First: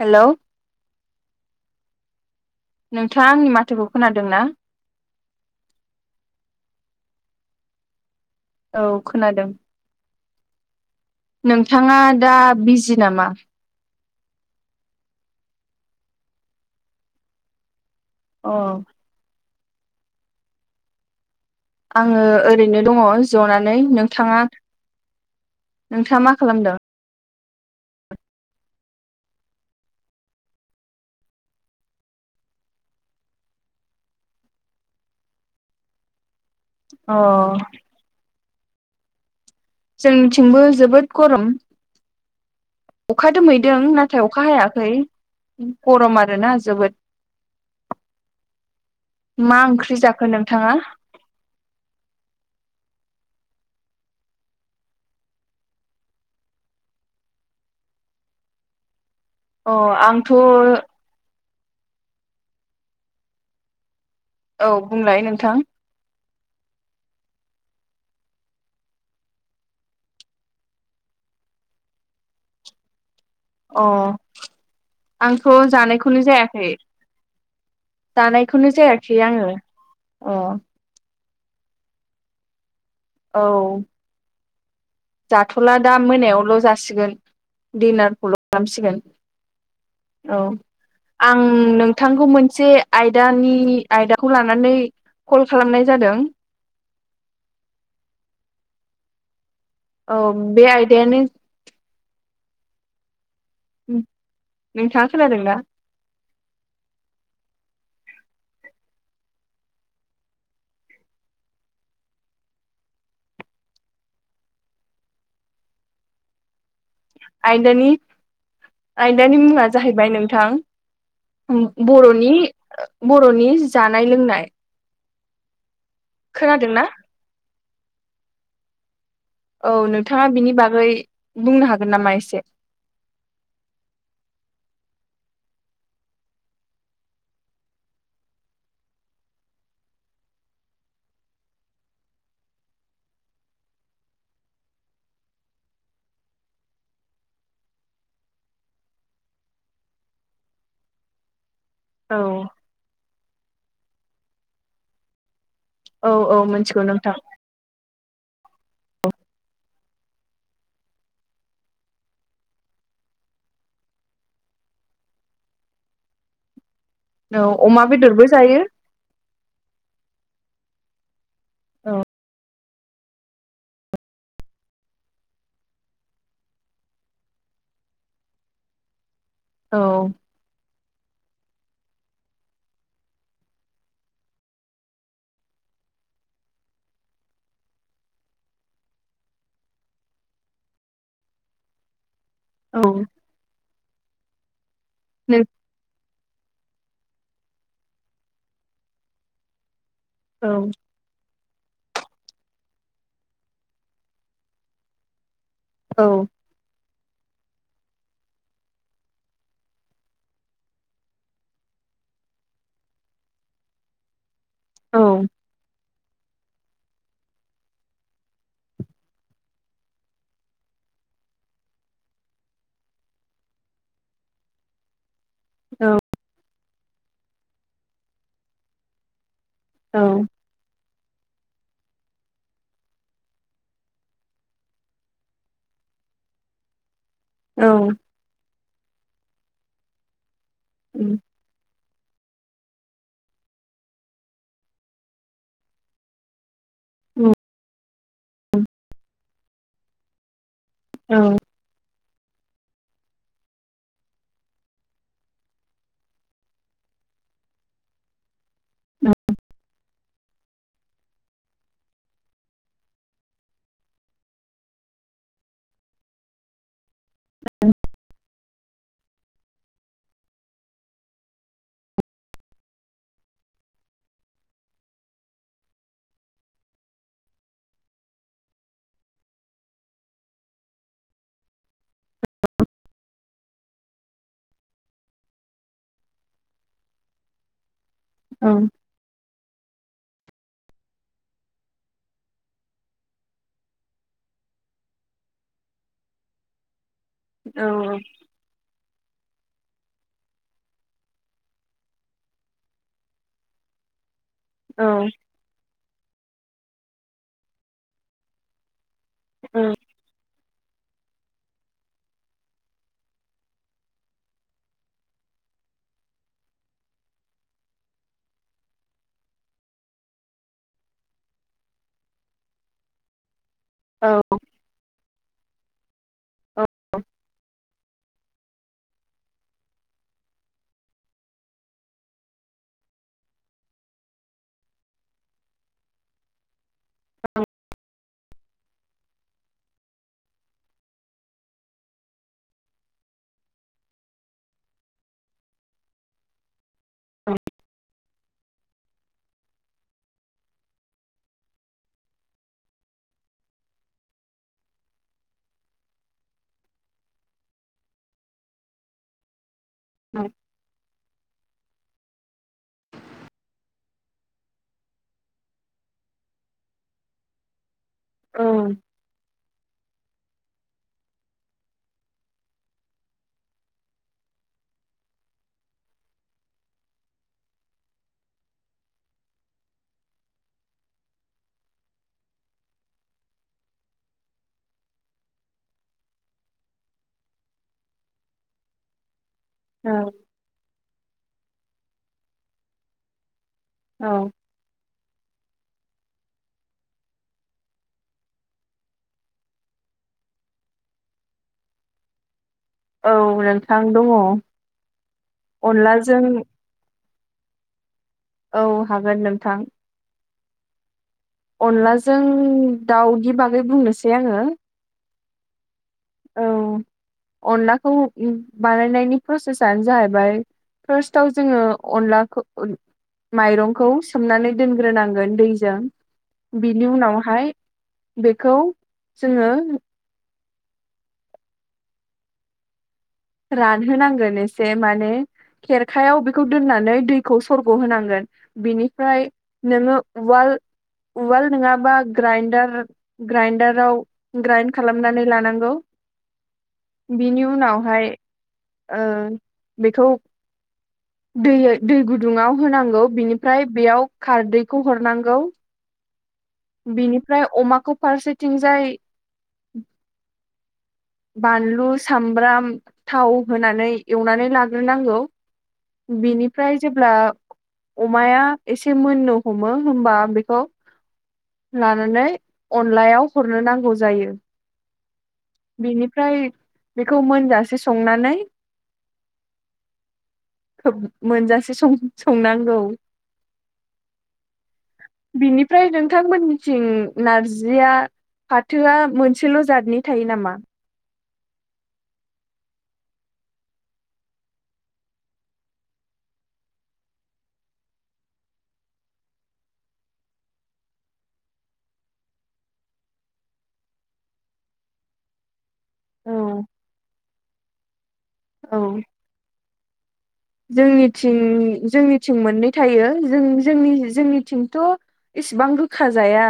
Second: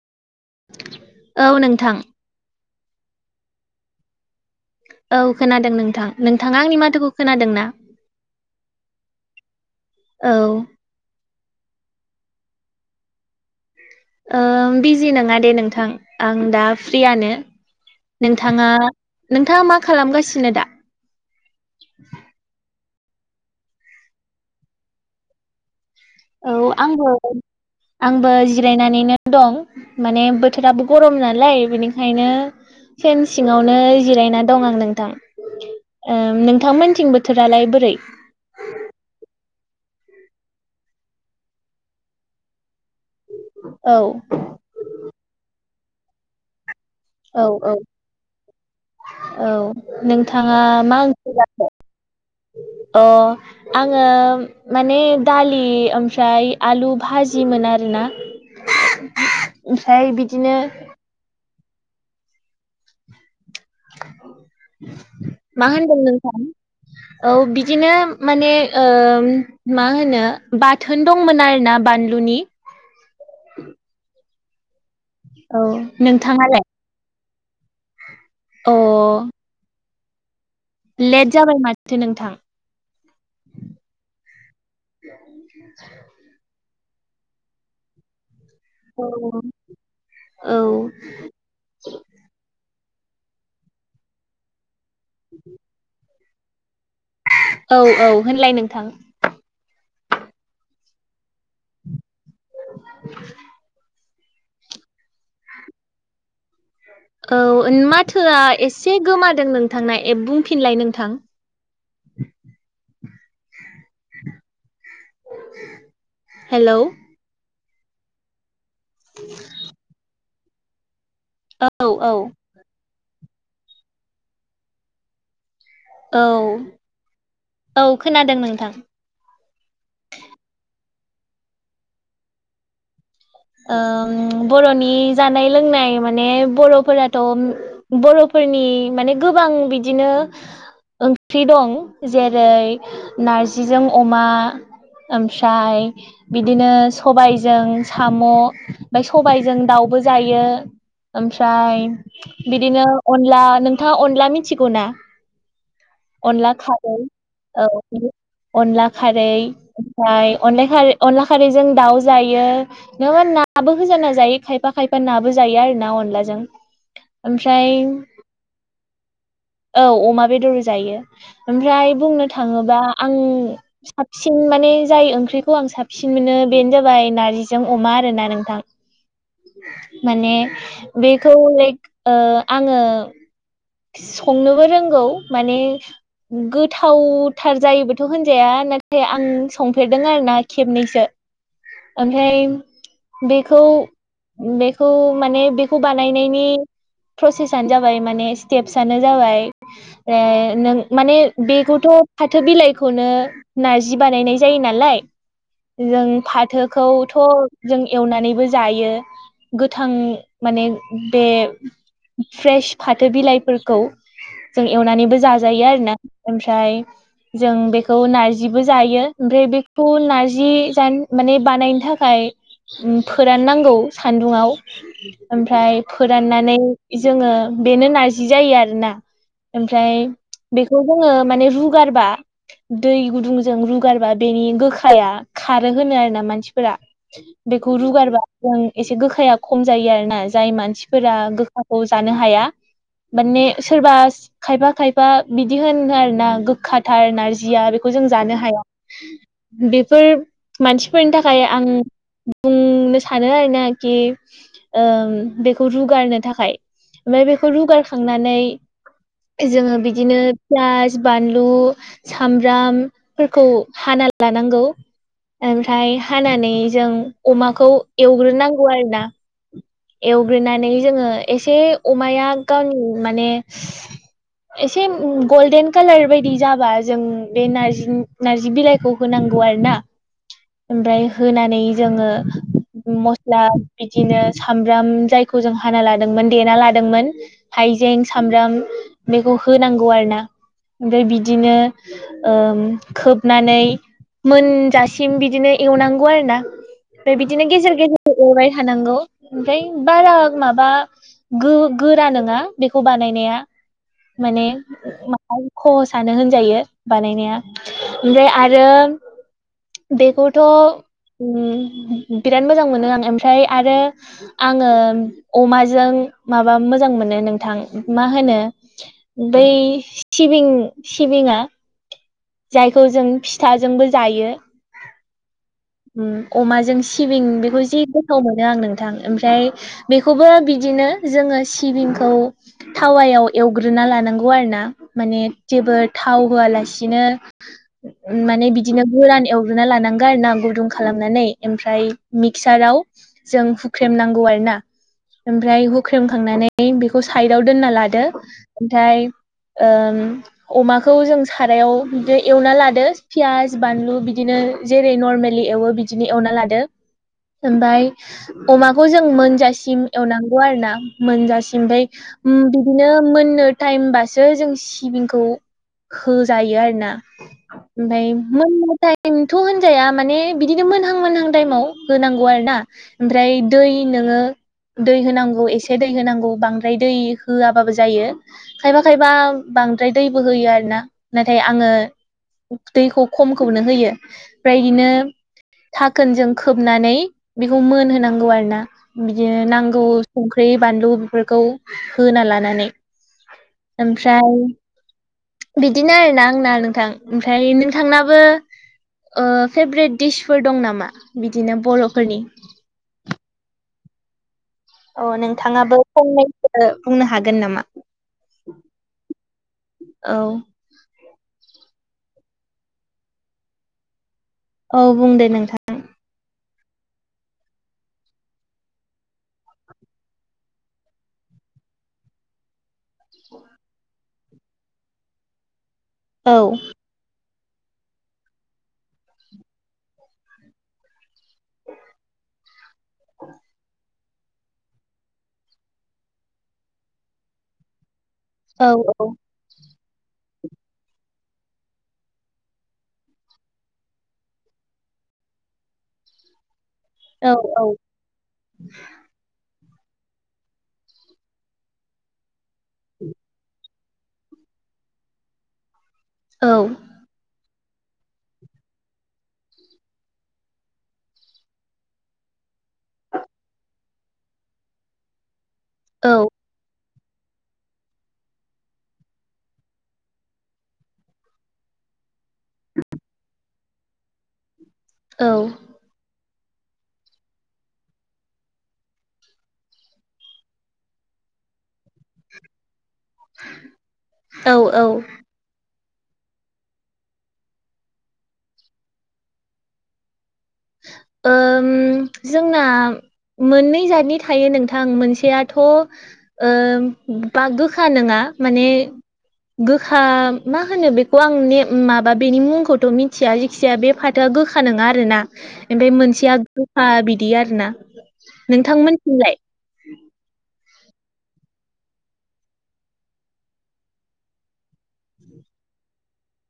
Hello औ नोंथां। नोंथाङा आंनि माथोखौ खोनादों ना? औ खोनादों नोंथां नोंथाङा आंनि माथोखौ खोनादों ना? औ खोनादों। औ नोंथाङा दा बिजि नामा? बिजि नङा दे नोंथां ओ आं दा फ्रियनो अ नोंथाङा नोंथाङा मा खालामगासिनो दा? आङो ओरैनो दङ ज'नानै नोंथाङा? नोंथाङा मा औ खालामदों? आंबो [unintelligible] आंबो जिरायनानैनो दं माने बोथोराबो गरम नालाय बेनिखायनो फेन सिङावनो जिरायना दं आं नोंथां। ओम नोंथांमोनथिं अ बोथोरालाय बोरै जोंनिथिंबो जोबोद गरम अखा दोमैदों औ नाथाय अखा हाया खै गरम आरो ना जोबोद। औ औ औ मा ओंख्रि जाखो नोंथाङा मा ओंख्रि जाखो? [inaudible] अ आङो माने दालि ओमफ्राय आलु भाजिमोन आरोना नों अ ओमफ्राय आंथ' बिदिनो औ बुंलाय नोंथां मा होनदों नोंथां? औ बिदिनो माने ओ मा होनो बाथो न दंमोन आरोना बानलुनि। अ आंथ औ जानायखौनो नोंथाङालाय जायाखै। दानायखौनो अ जायाखै आङो अ लेट जाबाय माथो नोंथां। औ। जाथ'ला दा मोनायावल' जासिगोन दिडनारखौल' ओ औ खालामसिगोन औ औ आं नोंथांखौ मोनसे आयदानि आयदाखौ लानानै कल खालामनाय जादों। औ औ होनलाय नोंथां? औ बे आयदायानो [unintelligible] नोंथाङा खोनादोंना? औ माथोआ एसे गोमादों नोंथांना ए बुंफिनलाय नोंथां। हेलौ। आयदानि आयदानि मुङा जाहैबाय नोंथां। औ औ बर'नि बर'नि जानाय लोंनाय। औ खोनादोंना औ खोनादों नोंथां। औ नोंथाङा बिनि बागै बुंनो हागोन नामा एसे? बर'नि जानाय लोंनाय माने बर'फोराथ' बर'फोरनि माने गोबां बिदिनो ओंख्रि दं जेरै नारजिजों अमा ओमफ्राय बिदिनो सबायजों साम' ओमफ्राय सबायजों दाउबो जायो ओमफ्राय औ बिदिनो अनला नोंथाङा अनला मिथिगौ ना? औ औ अनला मिथिगौ खारै नोंथां औ। अनला खारै ओमफ्राय अन खारै अनला खारैजों दाउ जायो। नङाबा नाबो होजाना जायो खायफा खायफा नाबो जायो आरो ना अनलाजों। औ ओमफ्राय अमा बेदरबो जायो औ अमा बेदर जायो। औ ओमफ्राय बुंनो थाङो बा आं साबसिन माने जाय ओंख्रिखौ आं साबसिन मोनो बेनो जाबाय नारजि जों अमा आरोना नोंथां औ माने बेखौ लाइक ओ आङो संनोबो रोंगौ माने गोथावथार जायोबोथ होनजाया नाथाय आं संफेरदों आरोना खेबनैसो ओमफ्राय औ। बेखौ बेखौ माने बे खौ बानायनायनि प्रसेसनो जाबाय माने स्टेप्सनो जाबाय रे नों माने बेखौथ फाथो बिलाइखौनो नारजि बानायनाय जायो नालाय। औ जों फाथोखौथ जों एवनानैबो जायो। गोथां माने बे फ्रेश फाथो बिलाइफोरखौ जों औ एवनानैबो जाजायो आरो ना। ओमफ्राय जों बेखौ नारजिबो जायो ओमफ्राय बेखौ नार्जि जानो माने बानायनो थाखाय फोराननांगौ सान्दुंङाव। ओमफ्राय फोराननानै जोङो बेनो नारजि जायो आरोना। ओमफ्राय बेखौ जोङो माने रुगारबा दै गुदुंजों रुगारबा बेनि गोखाया खारो होनो आरो ना मान सिफोरा औ बेखौ रुगारबा जों एसे गोखाया खम जायो आरोना। जाय औ मानसिफोरा गोखाखौ जानो हाया। माने सोरबा खायफा खायफा बिदि होनो आरोना गोखाथार औ नारजिया बेखौ जों जानो हाया बेफोर मानसिफोर औ थाखाय आं बुंनो सानो आरोना खि ओ बेखौ रुगारनो थाखाय ओमफ्राय बेखौ रुगारखांनानै जोङो बिदिनो फियास, बानलु, सामब्रामफोरखौ हाना लानांगौ ओमफ्राय खानानै जों अमाखौ एवग्रोनांगौ आरोना। एवग्रोनानै जोङो एसे अमाया गावनि माने [inaudible] एसे गल्डेन कालार बायदि जाबा जों बे नारजि नार्जि बिलाइखौ होनांगौ आरो ना। ओमफ्राय होनानै जोङो मस्ला बिदिनो सामब्राम जायखौ जों हाना लादोंमोन देना लादोंमोन हायजें औ सामब्राम बेखौ होनांगौ आरोना ओमफ्राय बिदिनो खोबनानै मोनजासिम बिदिनो एवनांगौ आरोना ओमफ्राय बिदिनो गेजेर गेजेर जों एरबाय थानांगौ ओमफ्राय बारा माबा गो गोरा नङा बेखौ बानायनाया माने औ [unintelligible] खहसानो होनजायो बानायनाया ओमफ्राय आरो बेखौ थ बिराद मोजां मोनो आं ओमफ्राय आरो आङो अमाजों माबा मोजां मोनो नोंथां मा होनो बै सिबिं सिबिङा जायखौ जों फिथाजोंबो औ जायो अमाजों सिबिं बेखौ जो गोथाव मोनो आं नोंथां ओमफ्राय बेखौबो बिदिनो जोङो सिबिंखौ थावायाव एवग्रोना लानांगौ आरो ना माने जेबो थाव होआलासिनो [unintelligible] माने बिदिनो गोरान एवग्रोना लानांगोन आरो ना गुदुं खालामनानै ओमफ्राय मिक्साराव जों हुख्रेम नांगौ आरोना ओमफ्राय हुख्रेमखांनानै बेखौ साइदाव दोनना लादो ओमफ्राय अमाखौ जों सारायाव बिदि एवना लादो पियास बानलु बिदिनो जेरै नरमेलि एवो बिदिनो एवना लादो ओमफ्राय अमाखौ जों मोनजासिम एवनांगौ आरोना मोनजासि ओमफ्राय बिदिनो मोननो टाइमबासो जों सिबिंखौ होजायो आरो ना ओमफ्राय मोननो तायेम थ' होनजाया माने बिदिनो मोनहां मोनहां टाइमाव होनांगौ आरो ना ओमफ्राय दै नोङो दै होनांगौ एसे दै होनांगौ बांद्राय दै होआबाबो जायो खायबा खायबा बांद्राय दैबो होयो आरो ना नाथाय आङो दैखौ खमखौनो होयो ओमफ्राय इनो घाखोनजों खोबनानै बेखौ मोनहोनांगौ आरो ना बिदि नांगौ औ संख्रि बानलु बेफोरखौ होना लानानै ओमफ्राय बिदिनो आरोना आंना नोंथां ओमफ्राय नोंथांनाबो फेभरेट डिसफोर दं नामा बिदिनो बर'फोरनि औ नोंथां दङ औ नोंथाङाबो अनलाजों फंनैसो बुंनो हागोन नामा औ हागोन नोंथां औ अनलाजों दाउनि बागै बुंनोसै आङो औ बुंदे नोंथां औ अनलाखौ बानायनायनि प्रसेसानो जाहैबाय फार्स्टआव जोङो अनलाखौ माइरंखौ सोमनानै दोनग्रोनांगोन दैजों औ बिनि उनावहाय बेखौ जोङो औ रानहोनांगोन एसे माने खेरखायाव बेखौ दोननानै दैखौ सरग' होनांगोन औ बिनिफ्राय नोङो उवाल उवाल नङाबा ग्राइनडार ग्राइनडाराव ग्राइन्ड खालामनानै लानांगौ औ बिनि औ उनावहाय बेखौ दै दै गुदुङाव होनांगौ बिनिफ्राय बेयाव खारदैखौ हरनांगौ औ बिनिफ्राय अमाखौ फारसेथिंजाय बानलु सामब्राम थाव होनानै एवनानै लाग्रोनांगौ। औ बिनिफ्राय जेब्ला अमाया एसे मोननो हमो होमबा बेखौ लानानै अनलायाव हरनो नांगौ जायो। औ बेनिफ्राय बेखौ मोनजासे संनानै खोब मोनजासे संनांगौ। औ औ। बिनिफ्राय नोंथांमोननिथिं नारजिया फाथोआ मोनसेल' जादनि थायो नामा? ओम जोंना मोननै जादनि थायो नोंथां मोनसेयाथ' ओ बा गोखा नोङा माने। गोखा मा होनो बेखौ आं माबा बेनि मुंखौथ' मिथिया जिख खिसिया बे फाथोआ गोखा नोङा आरोना। ओमफफाय औ मोनसेया गोखा बिदि आरोना। नोंथांमोनथिमलाय? जोंनिथिं-जोंनिथिं मोननै थायो। जों-जोंनि जोंनिथिंथ' इसेबां गोखा जाया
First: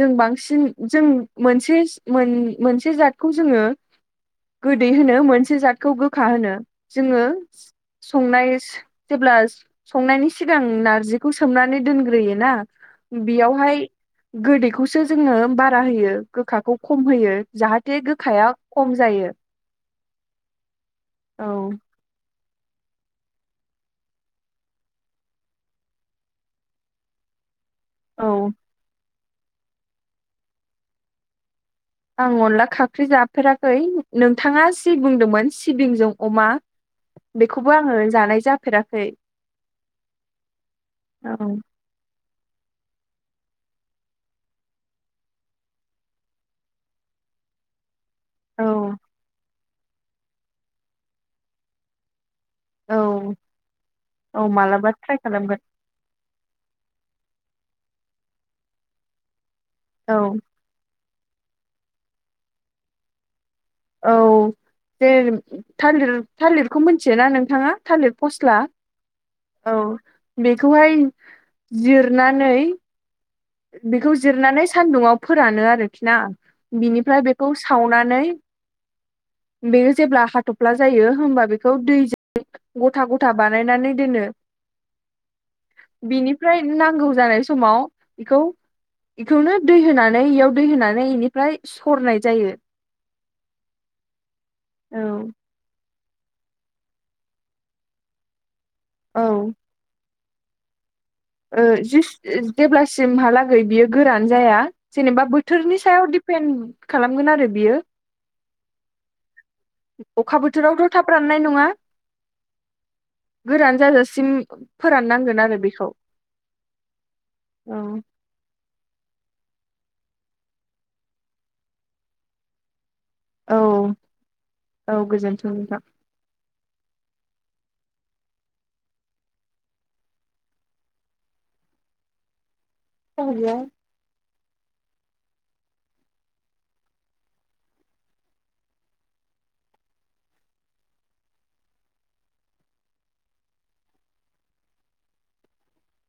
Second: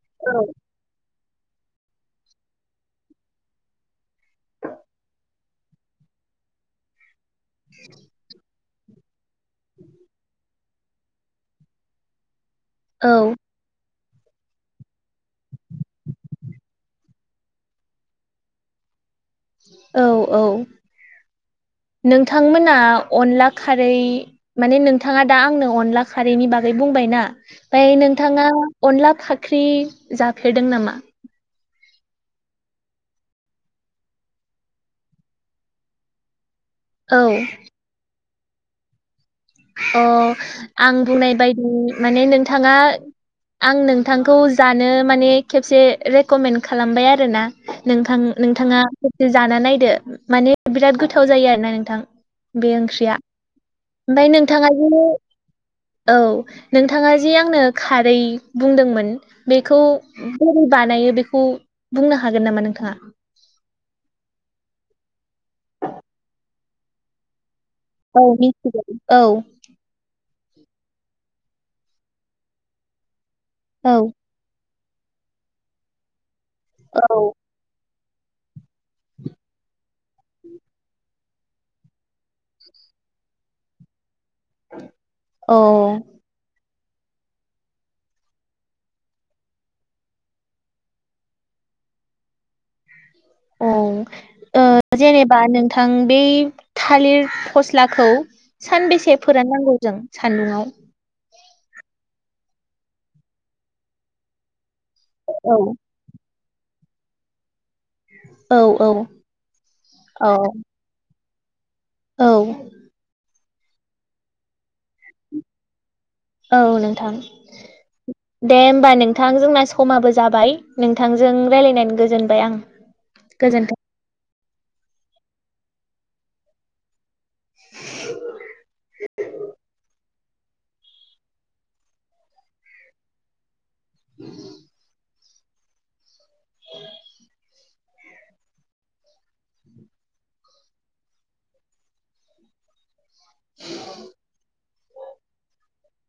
जों औ बांसिन जों मोनसेस मोन मोनसे जातखौ जोङो गोदै होनो मोनसे जातखौ गोखा होनो। जोङो संनायस जेब्ला संनायनि सिगां नारजिखौ सोमनानै दोनग्रोयोना औ बियावहाय गोदैखौसो जोङो बारा होयो गोखाखौ खम होयो जाहाथे गोखाया खम जायो। औ-औ औ नोंथांमोना अनला खारै माने नोंथाङा दा आंनो अनला खारैनि बागै बुंबाय ना। ओमफ्राय नोंथाङा औ अनला फाख्रि जाफेरदों नामा? आं अनला खाख्रि जाफेराखै नोंथाङा जि बुंदोंमोन सिबिंजों अमा औ बेखौबो आङो जानाय जाफेराखै। अ आं औ बुंनाय बायदि माने, नोंथाङा आं नोंथांखौ जानो माने खेबसे रेकमेन्ड खालामबाय आरोना। औ नोंथां-नोंथाङा ससे जाना नायदो माने बिराद गोथाव जायो आरोना नोंथां बेयो। ओंख्रिया औ ओमफाय औ नोंथाङा मालाबा जि। ट्राइ खालामगोन औ नोंथाङा जे आंनो खारै बुंदोंमोन। बेखौ औ बोरै बानायो बेखौ बुंनो हागोन नामा नोंथाङा? औ जे थालिर-थालिरखौ मिथियोना नोंथाङा? थालिर औ फस्ला मिथिगौ औ औ बेखौहाय जिरनानै औ बेखौ जिरनानै सान्दुंआव फोरानो आरोखि ना बिनिफ्राय औ बेखौ सो सावनानै बेयो जेब्ला हाथफ्ला जायो होमबा बेखौ दैजों गथा-गथा बानायनानै दोनो। औ। बिनिफ्राय नांगौ जानाय समाव बेखौ बेखौनो दै होनानै इयाव दै होनानै बेनिफ्राय सरनाय जायो। औ ओ औ जेनेबा नों थां बै थालिर फस्लाखौ सानबेसे औ फोराननांगौ जों? सान्दुंआव। ओ जिसु जेब्लासिमहालागै बियो गोरान जाया जेनेबा औ बोथोरनि सायाव दि पेन खालामगोन आरो बियो। औ औ। औ अखा बोथोरावथ' थाब राननाय नङा। औ गोरान जाजासिम फोराननांगोन आरो बिखौ। औ नोंथां। दे होमबा नोंथां जोंना समाबो जाबाय नोंथांजों रायलायनानै गोजोनबाय आं। गोजोन्थों। औ औ गोजोन्थों नोंथां। [unintelligible] सोर बियो। [inaudible] [inaudible]